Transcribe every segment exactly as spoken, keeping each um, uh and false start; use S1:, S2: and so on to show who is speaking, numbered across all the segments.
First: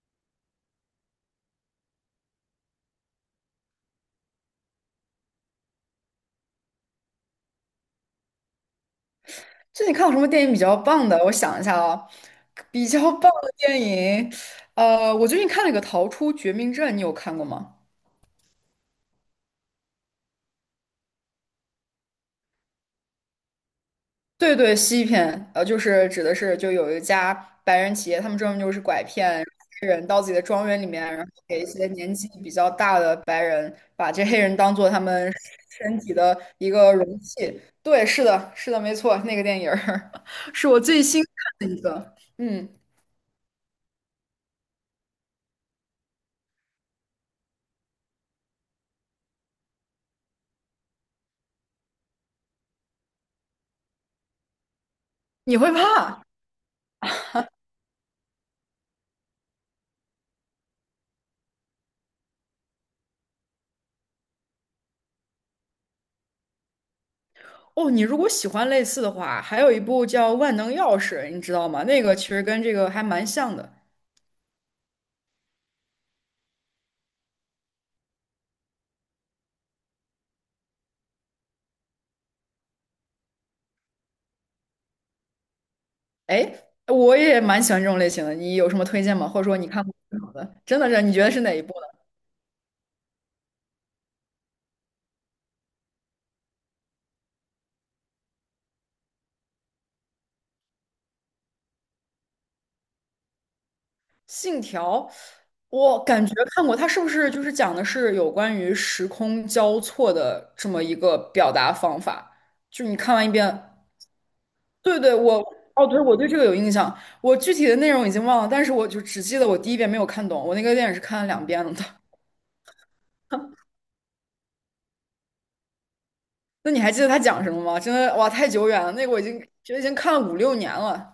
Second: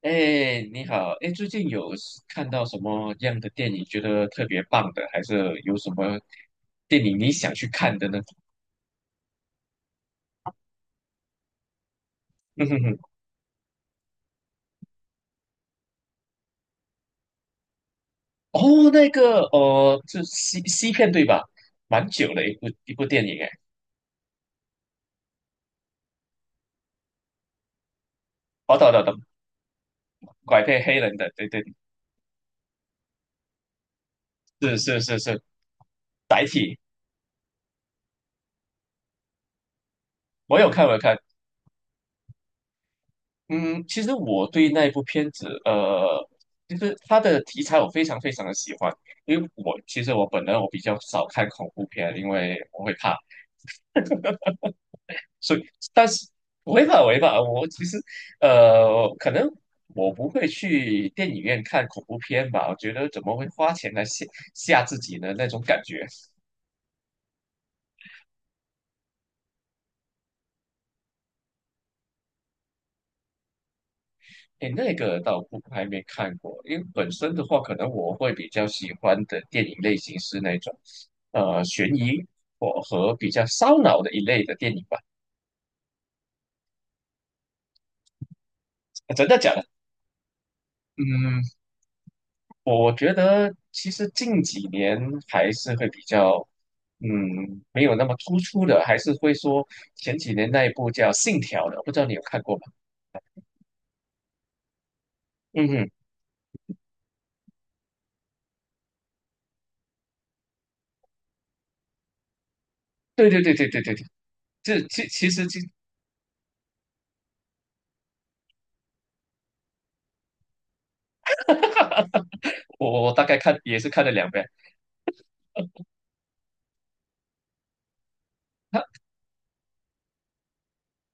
S1: 哎，你好，哎，最近有是看到什么样的电影觉得特别棒的，还是有什么电影你想去看的呢？
S2: 最近看过什么电影比较棒的？我想一下啊，
S1: 嗯哼
S2: 比
S1: 哼，
S2: 较棒的电影，呃，我最近看了一个《逃出绝命镇》，你有看过吗？
S1: 哦，那个，呃，是西西片对吧？蛮久了一部一部电影，哎，
S2: 对对，西片，呃，就是指的是就有一家白人企业，他们专门就
S1: 哦，
S2: 是
S1: 懂
S2: 拐
S1: 懂懂，
S2: 骗黑人到自己的
S1: 拐
S2: 庄
S1: 骗
S2: 园里
S1: 黑
S2: 面，
S1: 人
S2: 然
S1: 的，
S2: 后
S1: 对
S2: 给
S1: 对，
S2: 一些年纪比较大的白人，把这黑人当
S1: 是
S2: 做他
S1: 是是
S2: 们
S1: 是，
S2: 身体的
S1: 载
S2: 一
S1: 体，
S2: 个容器。对，是的，是的，没错，那个电影儿
S1: 我
S2: 是
S1: 有
S2: 我
S1: 看我有
S2: 最
S1: 看，
S2: 新看的一个。嗯，
S1: 嗯，其实我对那一部片子，呃，就是它的题材我非常非常的喜欢，因为我其实我本人我比较少看恐怖片，因为我会怕。所
S2: 你
S1: 以，
S2: 会
S1: 但
S2: 怕？
S1: 是违法违法，我其实呃，可能我不会去电影院看恐怖片吧，我觉得怎么会花钱来吓吓自己呢？那种感觉，
S2: 哦，你如果喜欢类似的话，还有一部叫《万能钥匙》，你知道吗？那个其实跟这个还蛮像的。
S1: 哎，那个倒不还没看过，因为本身的话，可能我会比较喜欢的电影类型是那种呃悬疑或和比较烧脑的一类的电影吧。
S2: 哎，我也蛮喜欢这种类型的，你有什么推
S1: 啊
S2: 荐
S1: 真
S2: 吗？
S1: 的
S2: 或者
S1: 假
S2: 说
S1: 的？
S2: 你看过最好的？真的是，你觉得是
S1: 嗯，
S2: 哪一部呢？
S1: 我觉得其实近几年还是会比较，嗯，没有那么突出的，还是会说前几年那一部叫《信条》的，不知道你有看过吗？
S2: 《信条》，
S1: 嗯哼，
S2: 我感觉看过，它是不是就是讲的是有关于时空交错的这么一个表达方法？就你看完
S1: 对
S2: 一
S1: 对对对对
S2: 遍，
S1: 对对，这
S2: 对
S1: 其
S2: 对，
S1: 其
S2: 我，
S1: 实其
S2: 哦，对，我对这个有印象，我具体的内容已经忘了，但是我就只记得我第一遍没有看懂，我那个电影是看了两遍了的。
S1: 我我我大概看也是看了两遍，
S2: 那你还记得他讲什么吗？真的哇，太久远了，
S1: 他
S2: 那个我已经觉得已经看了五六年了。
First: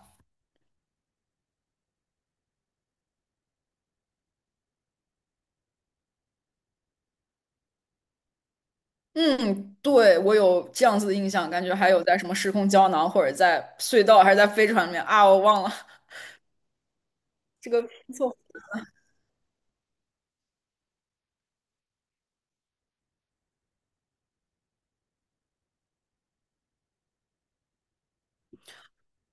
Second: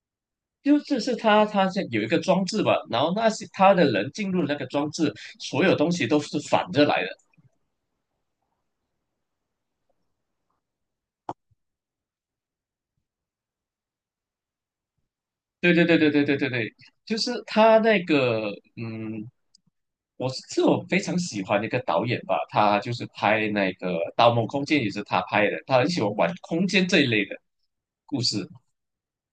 S1: 就就是他他是有一个装置吧，然后那些他的人进入那个装置，所有东西都是反着来的。
S2: 嗯，对，我有这样子的印象，感觉还有在什么时空胶囊，或者在隧道，还是在飞船里面啊，我忘了
S1: 对对对对对对对对，就是
S2: 这
S1: 他
S2: 个
S1: 那
S2: 没错
S1: 个，嗯，我是是我非常喜欢的一个导演吧，他就是拍那个《盗梦空间》也是他拍的，他很喜欢玩空间这一类的故事。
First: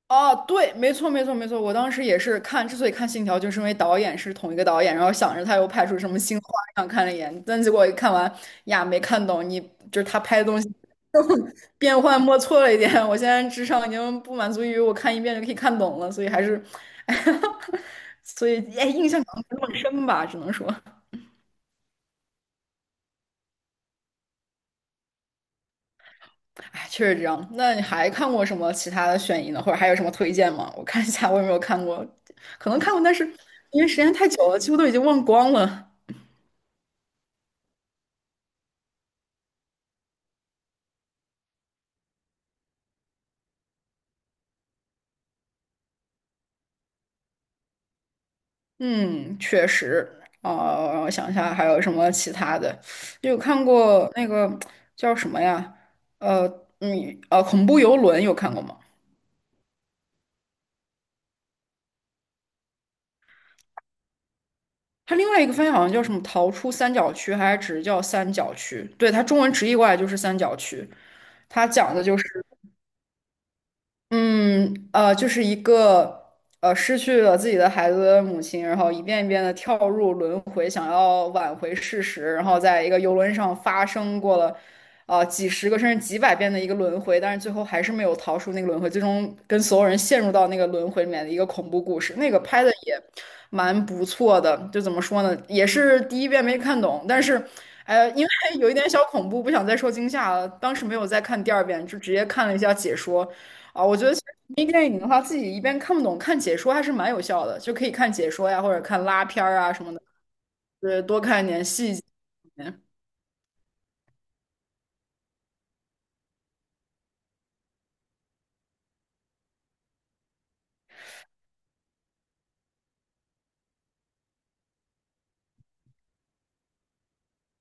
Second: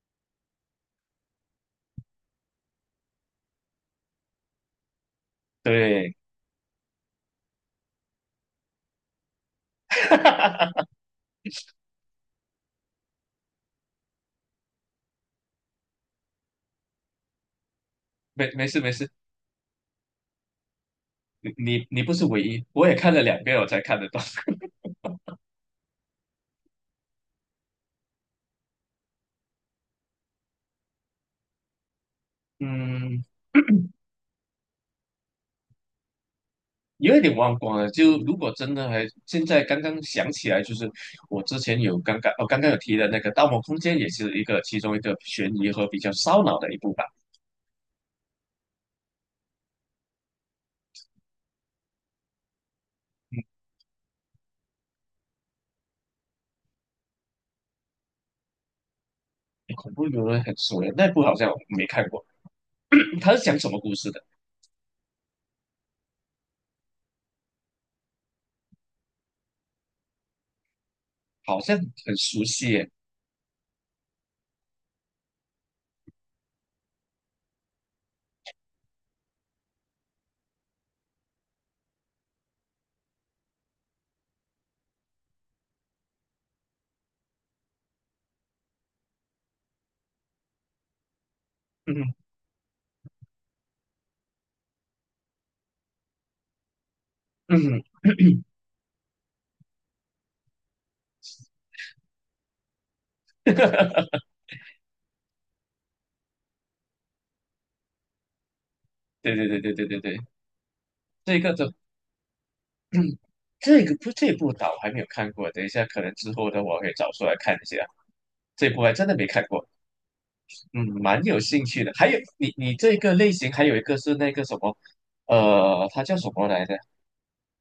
S2: 哦，对，没错，没错，没错。我当时也是看，之所以看《信条》，就是因为导演是同一个导演，然后想着他又拍出什
S1: 对，
S2: 么新花样，看了一眼，但结果一看完呀，没看懂，你就是他拍的东西 变幻莫测了一点。我现在智商已经不满足于我看一遍就可以看懂了，所以还是，所
S1: 没
S2: 以
S1: 没事
S2: 哎，
S1: 没事，
S2: 印象可能没那么深吧，只能说，
S1: 你你你不是唯一，我也看了两遍我才看得到。
S2: 哎，确实这样。那你还看过什么其他的悬疑呢？或者还有什么推荐吗？我看一下我有没有看过，可能看过，但
S1: 嗯，
S2: 是因为时间太久了，几乎都已经忘光了。
S1: 有一点忘光了。就如果真的还现在刚刚想起来，就是我之前有刚刚哦刚刚有提的那个《盗梦空间》也是一个其中一个悬疑和比较烧脑的一部吧。
S2: 嗯，确实。哦，让我想一下还有什么其他的，有看过那个叫什么呀？呃，嗯，呃，恐怖游轮有看过吗？
S1: 恐怖游轮很熟耶，那部好像我没看过。他是讲什么故事的？
S2: 它另外一个翻译好像叫什么"逃出三角区"，还是只是叫"三角区"？对，它中文直译过来就是"三角区"。
S1: 好
S2: 它
S1: 像
S2: 讲的
S1: 很
S2: 就是，
S1: 熟悉耶。
S2: 嗯，呃，就是一个呃失去了自己的孩子的母亲，然后一遍一遍的跳入轮回，想要挽回事实，然后在一个游轮上发生过了呃几十个甚至几百遍的一个轮回，但是最后还是没有逃出那个轮回，最终跟所有人陷入到那个轮回里面的一个恐怖故
S1: 嗯
S2: 事。那个拍的也蛮不错的，就怎么说呢，也是第一遍没看懂，但是。
S1: 嗯，
S2: 呃，因 为有一点小恐怖，不想再受惊吓了。当时没有再看第二遍，就直接看了一下解说。啊，我觉得其实迷电影的话，自己一边看不懂，看解说还是蛮有效的，就可以看解说呀，或者看拉
S1: 对
S2: 片
S1: 对
S2: 儿
S1: 对
S2: 啊
S1: 对
S2: 什
S1: 对
S2: 么
S1: 对
S2: 的，
S1: 对，
S2: 对，多
S1: 这
S2: 看一
S1: 个
S2: 点
S1: 的
S2: 细节。
S1: 这个不这部倒还没有看过，等一下可能之后的我可以找出来看一下。这部还真的没看过，嗯，蛮有兴趣的。还有你你这个类型还有一个是那个什么，呃，它叫什么来着？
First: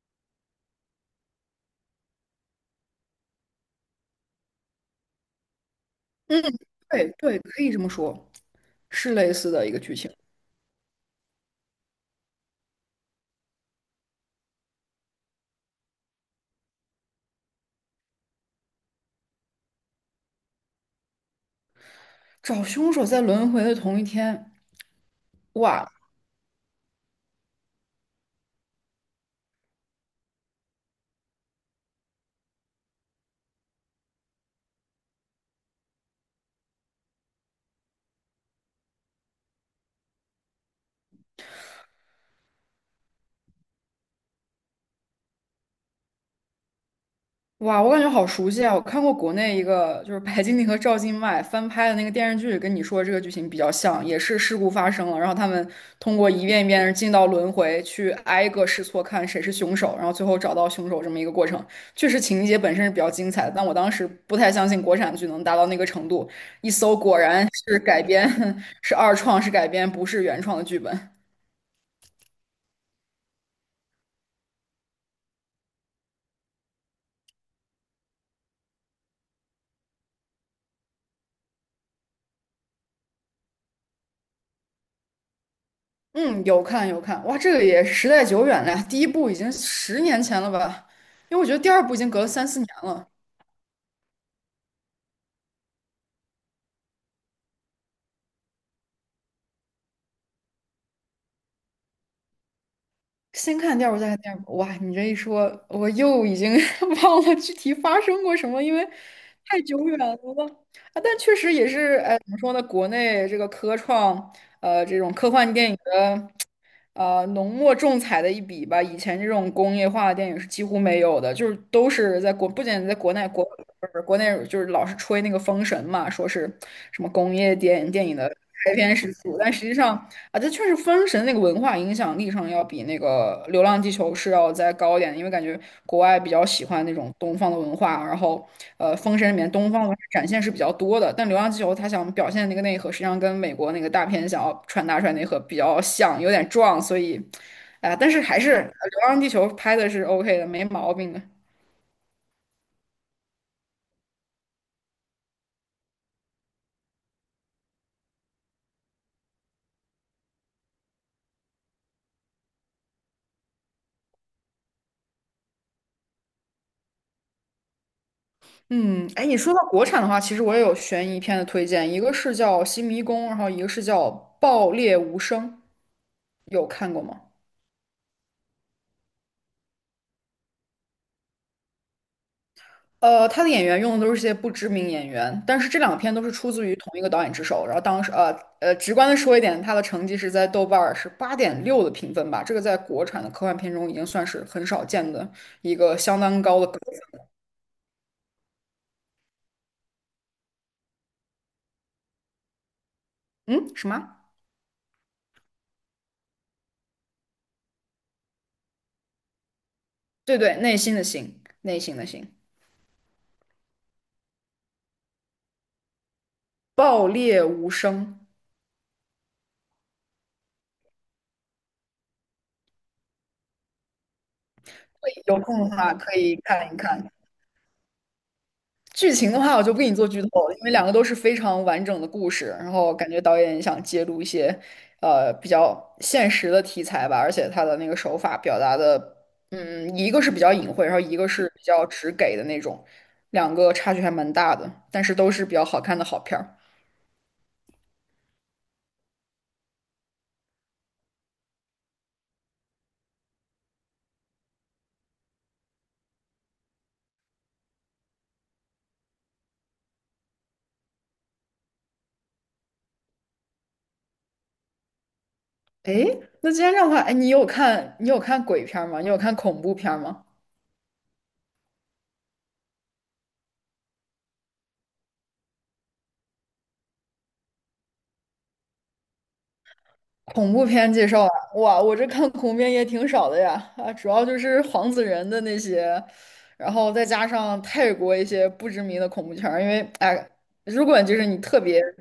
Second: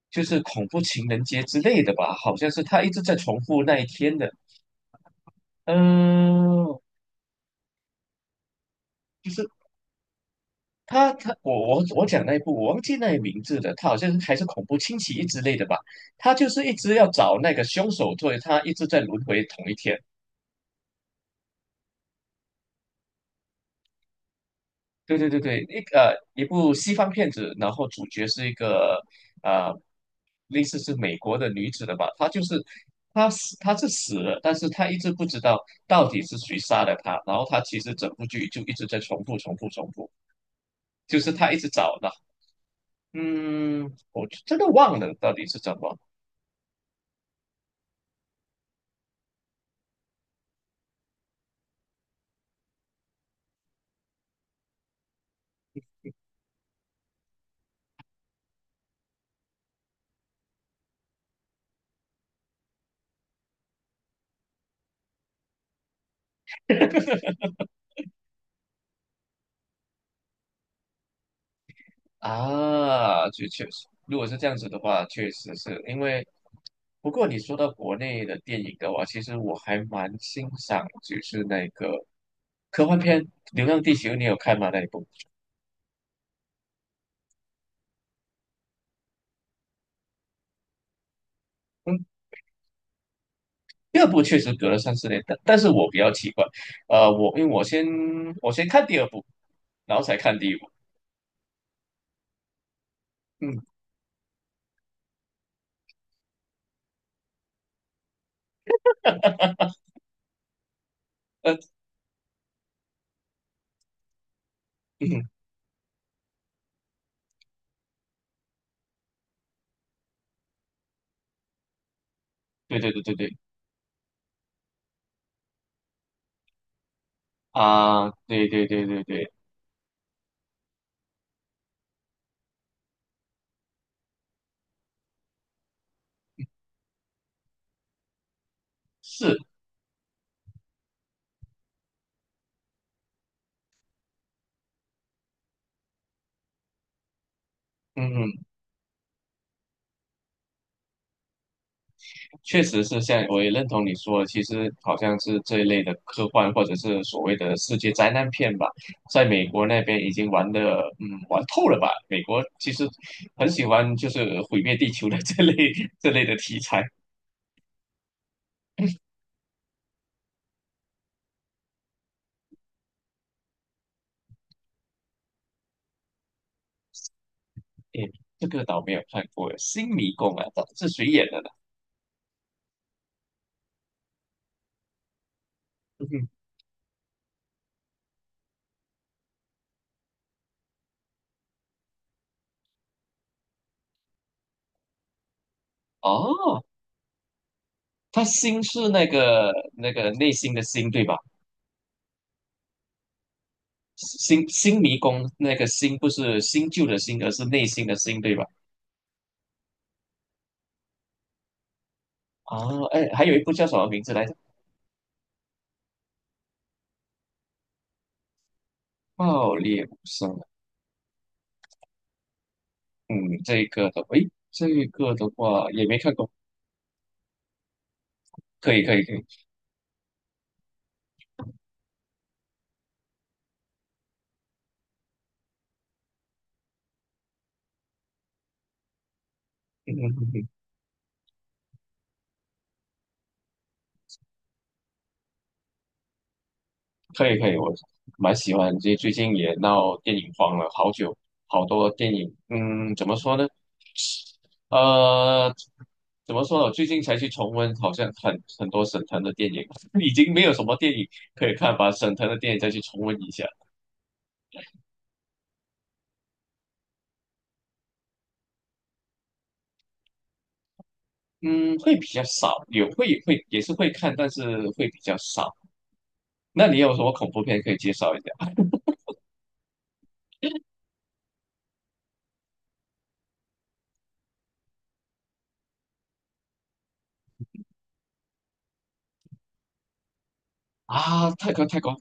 S1: 就是恐怖情人节之类的吧，好像是他一直在重复那一天的。嗯、
S2: 对对，可以这么说，是类似的一个剧情。
S1: 他他我我我讲那一部我忘记那个名字了，他好像是还是恐怖侵袭一之类的吧。他就是一直要找那个凶手，作为他一直在轮回同一天。
S2: 找凶手在轮回的同一天，
S1: 对对对对，一
S2: 哇，
S1: 呃一部西方片子，然后主角是一个呃类似是美国的女子的吧，她就是她死她是死了，但是她一直不知道到底是谁杀了她，然后她其实整部剧就一直在重复重复重复，就是她一直找的，嗯，我真的忘了到底是怎么。
S2: 哇，我感觉好熟悉啊！我看过国内一个就是白敬亭和赵今麦翻拍的那个电视剧，跟你说的这个剧情比较像，也是事故发生了，然后他们通过一遍一遍的进到轮回，去挨个试错看谁是凶手，然后最后找到凶手这么一个过程。确实情节本身是比较精彩的，但我当时不太相信国产剧能达到那个程度，一搜果然是改编，是二创，是改编，不是原创的剧本。
S1: 啊，就确实，如果是这样子的话，确实是因为。不过你说到国内的电影的话，其实我还蛮欣赏，就是那个科幻片《流浪地球》，你有看吗？那一部？
S2: 嗯，有看有看，哇，这个也时代久远了呀，第一部已经十年前了吧？因为我觉得第二部已
S1: 嗯，
S2: 经隔了三四年了，
S1: 第二部确实隔了三四年，但但是我比较奇怪，呃，我因为我先我先看第二部，然后才看第一部。
S2: 先
S1: 嗯，
S2: 看第二部再看第二部，哇，你这一说，我又已经 忘了具体发生过什么，因为太久远了啊。但确实
S1: 呃，
S2: 也是，哎，怎么说呢？国内这个科创，呃，这种
S1: 嗯，
S2: 科幻电影的呃浓墨重彩的一笔吧。以前这种工业化的电影是几乎没有的，就是都是在国，不
S1: 对
S2: 仅
S1: 对
S2: 在
S1: 对
S2: 国
S1: 对
S2: 内，
S1: 对，
S2: 国不是国内就是老是吹那个《封神》嘛，说是什么工业电电
S1: 啊，
S2: 影的
S1: 对对
S2: 开
S1: 对
S2: 篇
S1: 对
S2: 始
S1: 对，
S2: 祖，但实际上啊，这确实《封神》那个文化影响力上要比那个《流浪地球》是要再高一点的因为感觉国外比较喜欢那种东方的文化，然后呃，《封神》里
S1: 是，
S2: 面东方文化展现是比较多的，但《流浪地球》它想表现那个内核，实际上跟美国那个大片想要传达出来内核比较像，有点撞，所以，啊、但是还
S1: 嗯。
S2: 是呃流浪地球》拍的是 OK 的，没毛病的。
S1: 确实是像我也认同你说的，其实好像是这一类的科幻或者是所谓的世界灾难片吧，在美国那边已经玩的，嗯，玩透了吧？美国其实很喜欢就是毁灭地球的这类 这类的题材。
S2: 嗯，哎，你说到国产的话，其实我也有悬疑片的推荐，一个是叫《新迷宫》，然后一个是叫《爆裂无声》，有看过吗？
S1: 诶，这个倒没有看过，《新迷宫》啊，这是谁演的呢？
S2: 呃，他的演员用的都是些不知名演员，但是这两
S1: 嗯
S2: 篇都
S1: 哼，
S2: 是出自于同一个导演之手。然后当时，呃呃，直观的说一点，他的成绩是在豆瓣儿是八点六的评分吧，这个在国产的科幻片中已经算是很少见的一个相当高
S1: 哦，
S2: 的高
S1: 他新是那个那个内心的心，对吧？
S2: 分嗯，什么？
S1: 新新迷宫那个新不是新旧的新，而是内心的心，对吧？
S2: 对对，内心的心，内心的心，
S1: 哦，哎，还有一部叫什么名字来？着？
S2: 爆裂无声。
S1: 爆裂无声，嗯，这个的，诶，这个的
S2: 有空
S1: 话
S2: 的
S1: 也
S2: 话
S1: 没看
S2: 可
S1: 过，
S2: 以看一看。
S1: 可以可以可
S2: 剧
S1: 以，
S2: 情的话，我就不给你做剧透了，因为两个都是非常完整的故事，然后感觉导演想揭露一些呃比较现实的题材吧，而且他的那个手法表达的，
S1: 嗯
S2: 嗯，一
S1: 嗯
S2: 个
S1: 嗯
S2: 是比
S1: 嗯，
S2: 较隐晦，然后一个是比较直给的那种，两个差距还蛮大的，但是都是比较好看的好片儿。
S1: 可以可以，我蛮喜欢，这最近也闹电影荒了，好久好多电影，嗯，怎么说呢？呃，怎么说呢？我最近才去重温，好像很很多沈腾的电影，已经没有什么电影可以看，把沈腾的电影再去重温一下，
S2: 诶，那既然这样的话，哎，你有看你有看鬼片儿吗？你有看恐怖片儿吗？
S1: 嗯，会比较少，有会会也是会看，但是会比较少。那你有什么恐怖片可以介绍一下？
S2: 恐怖片介绍啊，哇，我这看恐怖片也挺少的呀，啊，主要就是黄子仁的那些，然后再加上泰国一些不知名的恐怖片儿，因为哎，如果就是
S1: 啊，
S2: 你
S1: 泰
S2: 特
S1: 国泰
S2: 别
S1: 国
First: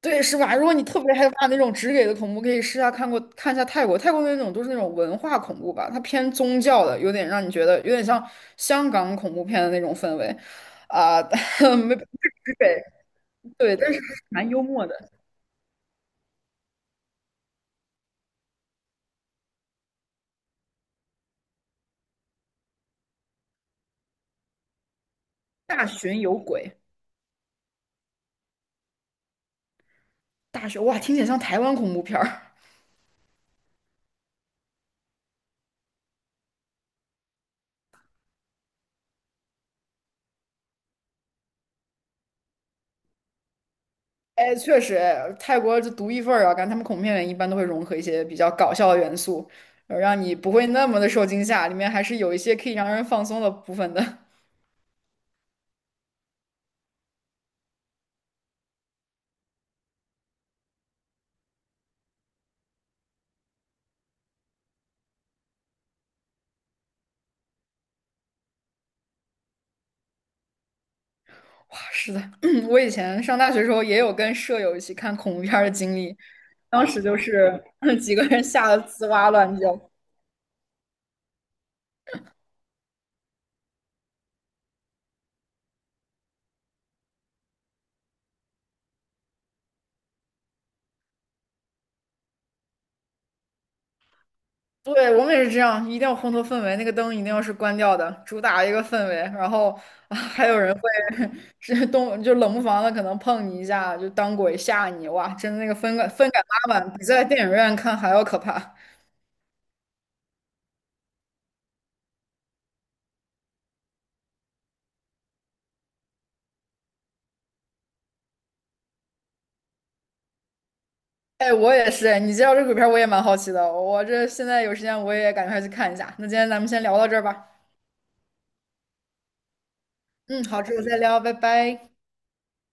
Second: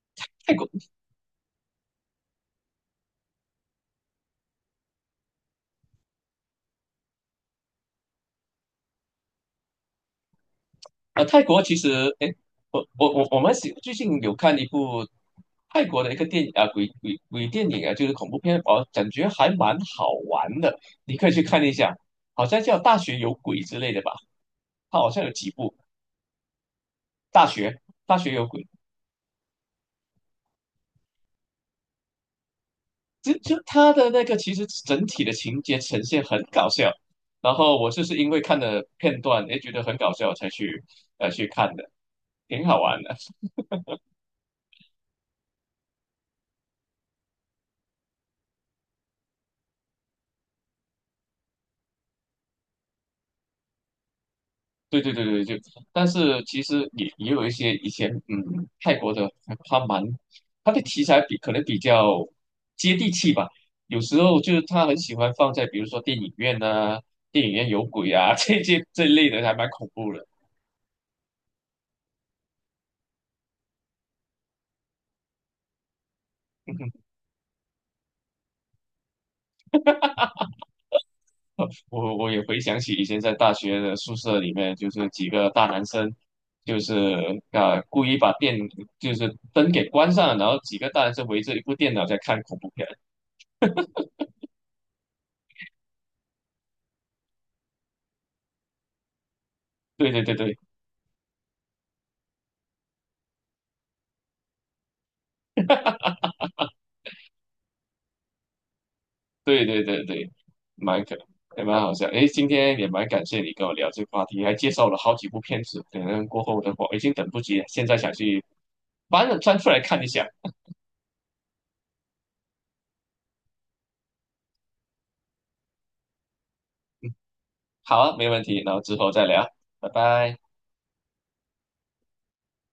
S2: 对是
S1: 泰
S2: 吧？如
S1: 国
S2: 果你特别害怕那种直给的恐怖，可以试下看过看一下泰国，泰国那种都是那种文化恐怖吧，它偏宗教的，有点让你觉得有点像香港恐怖片的那种氛围，啊、
S1: 呃，泰国其
S2: 没不
S1: 实，哎，
S2: 是给
S1: 我我我我们喜
S2: 对，
S1: 最
S2: 但是还
S1: 近
S2: 是
S1: 有
S2: 蛮
S1: 看
S2: 幽
S1: 一
S2: 默的，
S1: 部泰国的一个电影啊，鬼鬼鬼电影啊，就是恐怖片，哦，感觉还蛮好玩的，你可以去看一下，好像叫《大学有鬼》之类的吧，它好像有几部
S2: 大巡有鬼，
S1: 《大学》《大学有鬼》，
S2: 大学哇，听起来像台湾恐怖片儿。
S1: 就就它的那个其实整体的情节呈现很搞笑，然后我就是因为看了片段，哎，觉得很搞笑才去呃去看的，挺好玩的。
S2: 哎，确实，泰国就独一份儿啊，感觉他们恐怖片里面一般都会融合一些比较搞笑的元素，呃让你不会那么的受惊吓，里面还是有一些可以让人放松的部分的。
S1: 对对对对，就，但是其实也也有一些以前，嗯，泰国的他蛮他的题材比可能比较接地气吧，有时候就是他很喜欢放在比如说电影院呐、电影院有鬼啊 这些这一类的，还蛮恐怖的。
S2: 哇，是的，我以前上大学的时候也有跟舍友一起看恐怖片儿的经历，当时就 是 几个人吓得吱哇乱叫。
S1: 我我也回想起以前在大学的宿舍里面，就是几个大男生，就是啊、故意把电就是灯给关上，然后几个大男生围着一部电脑在看恐怖片。
S2: 对，我们也是这样，一定要烘托氛围，那个灯一定要是关掉的，主打一个氛围。然后
S1: 对
S2: 啊
S1: 对对
S2: 还
S1: 对。
S2: 有人会 是动，就冷不防的可能碰你一下，就当鬼吓你，哇，真的那个分感分感拉满，比在电影院看还要可怕。
S1: 对对对对，蛮可也蛮好笑。诶，今天也蛮感谢你跟我聊这个话题，还介绍了好几部片子。可能过后的话，我已经等不及了，现在想去翻翻出来看一下。
S2: 哎，我也是，哎，你介绍这鬼片儿我也蛮好奇的，我这现在有时间我也赶快去看一下。那今天咱们先聊到这儿吧。
S1: 好啊，没问题，然后之后再聊，拜拜。
S2: 嗯，好，之后再聊，拜拜。